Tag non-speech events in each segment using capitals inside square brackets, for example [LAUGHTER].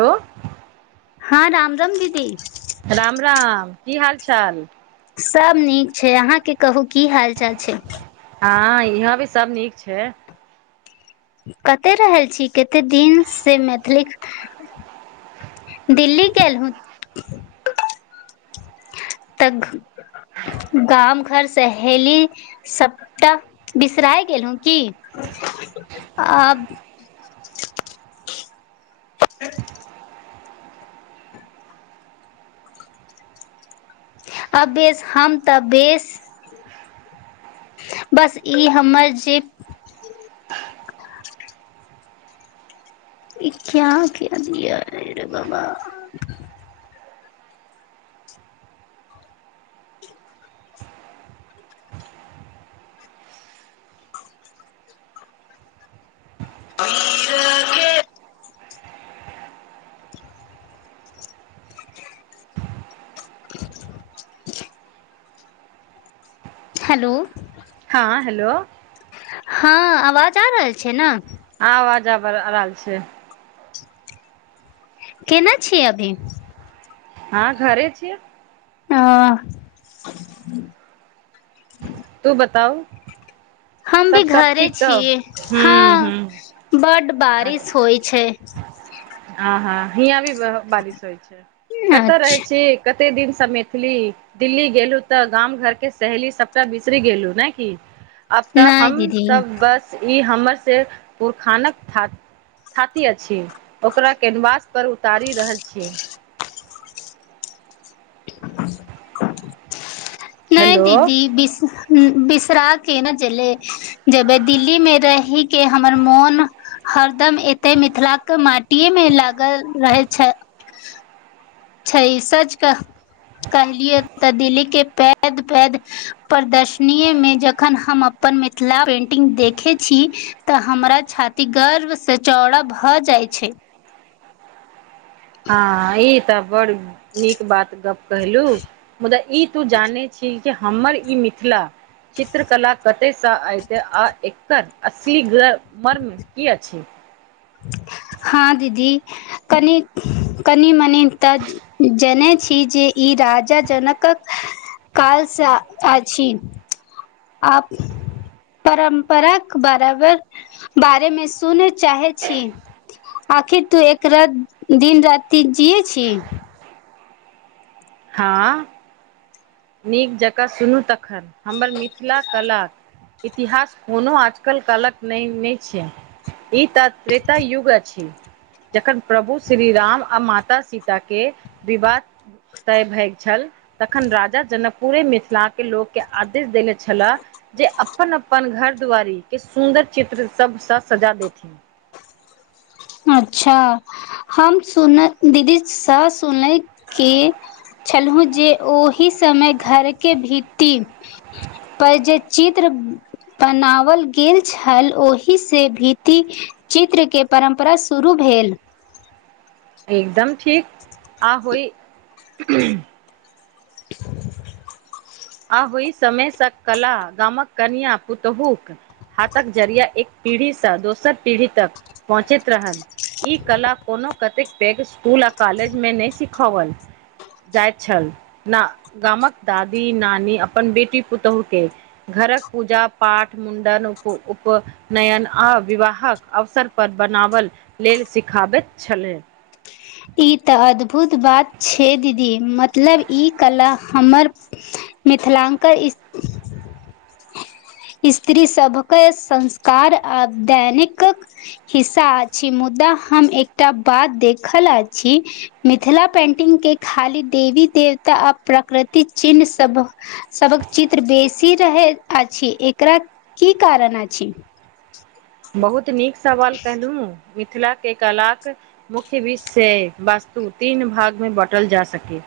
Hello हाँ राम - राम दीदी। राम - राम की हाल चाल? सब नीक छै अहाँके कहू की हाल चाल छै? हाँ इहाँं भी सब नीक छै। कतै रहल छी, केते दिन से मैथिलीक दिल्ली गेलहु त गाम घर सहेली सबटा बिसराय गेलहु की? आ [UNINTELLIGIBLE] अब बेस हम तऽ बेस बस ई हमर जे ई क्या क दियरे बाबा [UNINTELLIGIBLE] [UNINTELLIGIBLE] हेलो। हाँ हेलो। हाँ आवाज आ रहल छै न? आब आवाजब आ रहल छै। केना छियै अभी? हाँ घरे छियै। अ तू बताउ? हम भी सब सब घरे ठीक तऽ छीयै हूँ हूँ हँ बड बारिश होइ छै। ह - ह हियाँ भी बारिश होइ छै, कत रहै अच्छा छी कते दिनसँ मैथिली। दिल्ली गेलहु तऽ गाम घरके सहेली सभटा बिसरी गेलहु ने की अब तऽ नहि दीदी हमसब बस ई हमर से पुरखानक हा। हाती अछि ओकरा कैनवास पर उतारी रहल छीयै। [UNINTELLIGIBLE] नै हेलो दीदी बिस बिसरा केना चले जेबै, दिल्ली मे रहि के हमर मोन हरदम एते मिथिलाक माटिेए मे लागल रहे छै। छै। सच कहलियए तऽ दिल्ली के पैद पैद प्रदर्शनीएमे जखन हम अपन मिथिला पेंटिंग देखै छी। तऽ हमरा छाती गर्वसँ चौड़ा भऽ जाय छै। हँ ई तऽ बड़ नीक बात गप कैहलू। मुदा ई तू जानै छिये कि हमर ई मिथिला चित्र कला कते स ऐते आ एकर असली ग मर्म की अछी। हाँ दीदी कनी, कनी मनि त जनेै छी जे ई राजा जनकक कालसँ आछी आ परम्पराक बराबर बारेमे सुने चाहे छी आखिर तू एकरा दिन राति जिये छी। हँ। नीक जकाँ सुनू तखन हमर मिथिला कला इतिहास कोनो आजकल कालक नहि नहि छियै। ई त त्रेता युग अछि जखन प्रभु श्री राम आ माता सीता के विवाह तय भयल छल तखन राजा जनक पूरे मिथिला के लोकके आदेश देनेे छलाह जे अपन अपन घर दुआरी के सुन्दर चित्र सब सऽ सजा देथिन अच्छा हम सुनत दीदी स सुनैत की छलहुँ जे ओहि समय घरके भित्ती पर जे चित्र बनावल गेल छल ओहि से भित्ती चित्र के परम्प परा शुरू भेल एकदम ठीक आ होइ आ होइ समयसँ कला गामक कनिया पुतहुक हाथक जरिया एक पीढ़ीसँ दोसर पीढ़ी तक पहुँचैत रहल ई कला कोनो कतेक पैघ इसकुल आ कॉलेजमे नहि सिखाओल जाइत छल नऽ गामक दादी नानी अपन बेटी पुतहु के घरक पूजा पाठ मुण्डन उप उप नयन आ विवाहक अवसर पर बनाबल लेल सिखाबैत छलय ई तऽ अद्भुत बात छै दीदी मतलब ई कला हमर मिथिलांकल इस स्त्री सभके संस्कार आ दैनिकक हिस्सा अछि मुदा हम एकटा बात देखल अछि मिथिला पेंटिंग के खाली देवी देवता आ प्रकृति चिन्ह सब सबक चित्र बेसी रहै अछि एकरा की कारण अछि? बहुत नीक सवाल कहलहु मिथिलाके कलाक मुख्य विषय वस्तु तीन भाग मे बाँटल जा सकय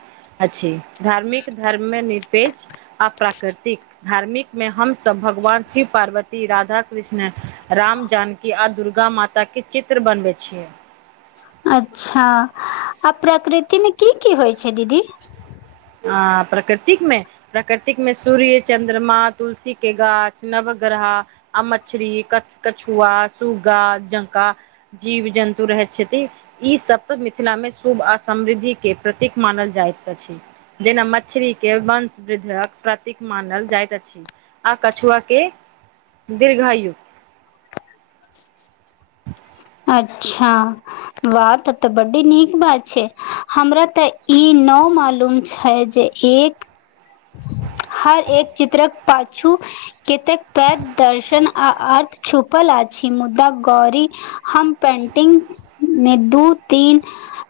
अछि धार्मिक धर्ममे निरपेक्ष आ प्राकृतिक धार्मिक मे हमसब भगवान शिव पार्वती राधा कृष्ण राम जानकी आ दुर्गा माताके चित्र बनबै छियै अच्छा आ प्रकृतिमे की की होइ छै दीदी? आ प्रकृतिकमे प्रकृतिक मे सूर्य चन्द्रमा तुलसी के गाछ नव ग्रह आ मछली क कछुआ सूग्गा जंका जीव जन्तु रहय छथि ई सब तऽ मिथिला मे शुभ आ समृद्धि के प्रतीक मानल जाइत अछि जेना मछरीके वंशवृद्धक प्रतीक मानल जाइत अछि। आ कछुआ के दीर्घायु अच्छा वाह तब तऽ बड्डी नीक बात छै हमरा ते ई न मालूम छै जे एक हर एक चित्रक पाछू कतेक पैघ दर्शन आ अर्थ छुपल अछि मुदा गौरी हम पेंटिंग मे दू तीन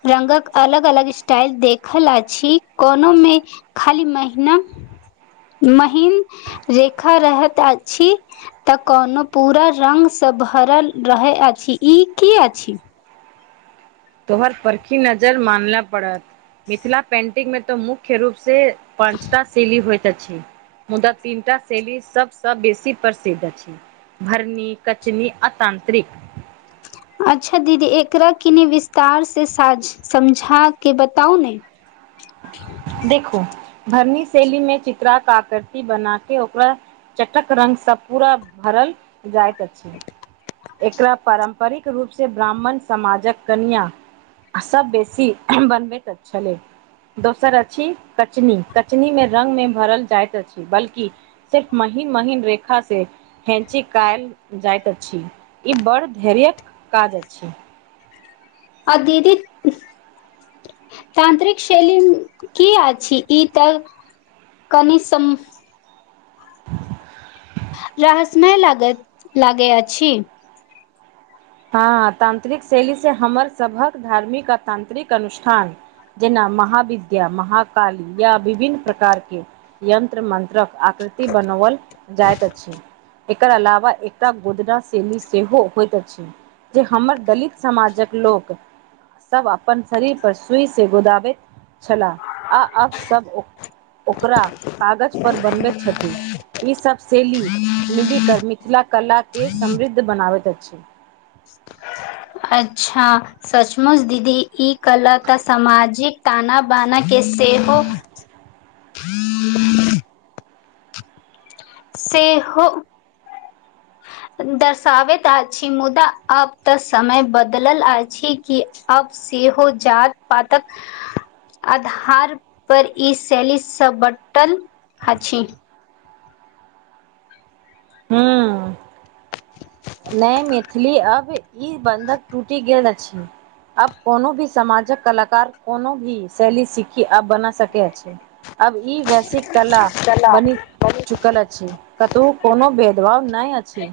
रंगक अलग अलग स्टाइल देखल अछि कोनो मे खाली महिना महीन रेखा रहत अछि। तऽ कोनो पूरा रंगगसँ भरल रहै अछि, ई की अछि? तोहर परखी नजर मानले पड़त, मिथिला पेंटिंग में तो मुख्य रूप से पाँचटा शैली होत अछी। मुदा तीनटा शैली सभसँ बेसी प्रसिद्ध अछि। भरनी, कचनी, आ तांत्रिक। अच्छा दीदी! एकरा केनि विस्तार सेझ, समझाके बताउ ने। देखो भरनी शैली मे, चित्रा काकृति बना के ओकरा चटक रंगग सब पूरा भरल जाइत अछि। एकरा पारम्परिक रूपसँ ब्राह्मण समाजक कनिआँ सब बेसी बनबे तऽ छले। दोसर अछि कचनी, कचनी मे रंग मे भरल जाइत अछि, बल्कि सिर्फ महीन महीन रेखाँ हैँची कयल जाइत अछि। ई बड़ धैर्य काज अछि। आ दीदी! ऊह तानंत्रिक शैली की अछि? ई तऽ कनि सम [INAUDIBLE] रहसमय लाग लागै अछि। हँ तांतत्रिक शैली से, हमर सभक धार्मिक आ तानंतत्रिक अनुष्ठान जेना महाविद्या, मह काली, या विभिन्न प्रकारके यंत्र -मंत्रक आकृति बनाओल जाइत अछि। एकर अलावा, एकटा गोदना शैेली सेहो होइत अछि। जे हमर दलित समाजक लोक सब अपन शरीर पर सुई से गुदाबित छला, आ अब सब ओ ओकरा कागज पर बनबैत छथि। ईसभ शैेली, मिलिकऽ मिथिला कलाके समृद्ध बनाबैत अछि। अच्छा! सचमुच दीदी, ई कला तऽ सामाजिक ताना बाना के सेहो [INAUDIBLE] से हौ। दर्शाबैत अछि, मुदा अब तऽ समय बदलल अछि, कि अब सेहो जात पातक आधार पर, ई शैलीसँ बटल अछि। हुँ। नहि मैथिली अब ई बन्धक टूटि गेल अछि। अब कोनो भी समामाजक कलाक, कोनो भी शैली सिखी अब बना सक अछि। अब ई वैसी कला बनी चुकल अछि, कतहु कोनो भेदभाव नहि अछि।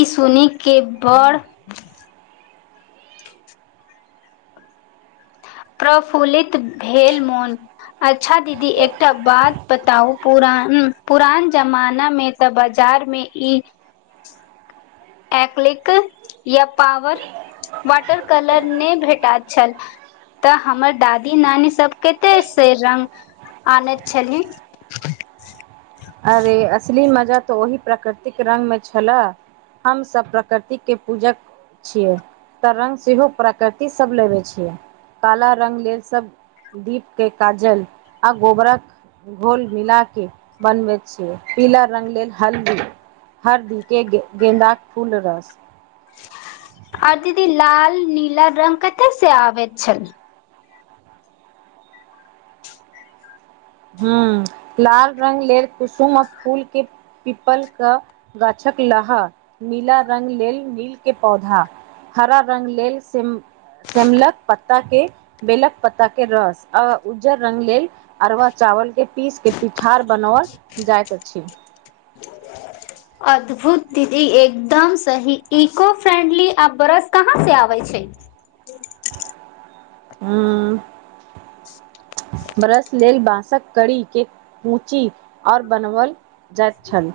ई सुनिक के बड़ प्रफुलित भेल मन। अच्छा दीदी! एकटा बात बताउ, पुर पुरान जमाना मे तऽ बाजार मे ई एककलिक या पॉावर, वाटर कलर नहि भेटल छल। तऽ हमर दादी, नानी सब, केते से रंग आनैत छली? अरे असली मजा तऽ, ओहि प्राकृतिक रंग मे छलए। हम सब प्रकृतिके पूजक छियै त रंग सेहो प्राकृति सब लेबे छियै काला रंग लेल सब दीपके काजल आ गोबरक घोल मिला के बनबैत छियै पीला रंग लेल हल्दी हरदी के गेंन्दाके फूल रस आर दीदी लाल नीला रंग कते से आबैत छल। हू लाल रंग लेल कुसुमक फूल के पीपल क गाछक लहा नीला रङ्ग लेल नीलके पौधा हरा रङ्ग लेल सिम सेमलक पत्ताके बेलक पत्ताके रस आ उज्जर रंग लेल अरबा चावलके पीसके पिठार बनाओल जाइत अछि। आ अद्भुत दीदी एकदम सही, इको फ्रेंडली आ ब्रस कहाँ से आबै छैय। उं। बरश लेल बाँंसक कड़ीके कूची और बनबल जाइत छल।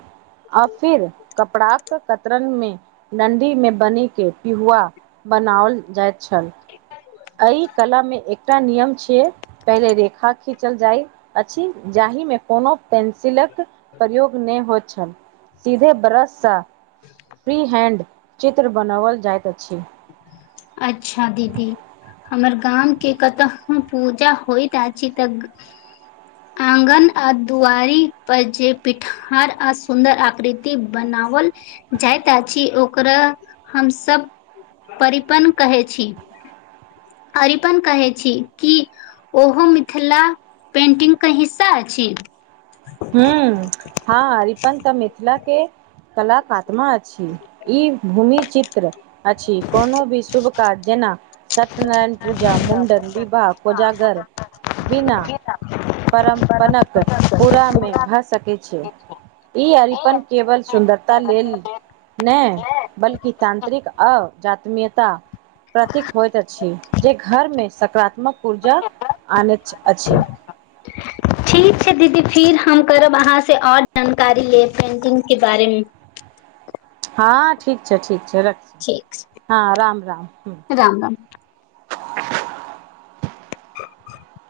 आ फिर कपड़ाक कतरनमे डणडी मे बनी के पिहुआ बनाओल जाइत छल अय कलामे एकटा नियम छैय पहिले रेखा खींचल जाइत अछि जाहिमे कोनो पेंसिलक प्रयोग नै होइत छल सीधे बरस सा फ्रीहैण्ड चित्र बनाबल जाइत अछि। अच्छा दीदी। हमर गामके कतहु पूजा होइत आछि तऽ आगन आ दुआरी पर जे पिठार आ सुंदर आकृति बनावल जाइत आछि ओकरा हमसब परिपन कहै छी अरिपन कहै छी कि ओहो मिथिला पेन्टिंगके हिस्सा अछि? हुं- हँ अरिपन त मिथिला के कलाक आत्मा अछि। इ भूमि चित्र अछि, कोनो भी शुभ कार्य जेना सत्यनारायण पूजा, मुंडन, विवाह, कोजागर बिना परम्पणक पूरा नै भए सकै छैय। इ अरिपन केवल सुन्दरता लेल नय बल्कि तांत्र्रिक अजात्मीयता प्रतीक होइत अछि जे घरमे सकारात्मक ऊर्जा आनैत [INAUDIBLE] अछि ठीक छैय दीदी फिर हम करब अहाँ से और जानकारी लेब पेंटिंगके बारेमे। हँ ठीक छैय, ठीक छैय रखी हँ राम-राम ह। राम-राम। ब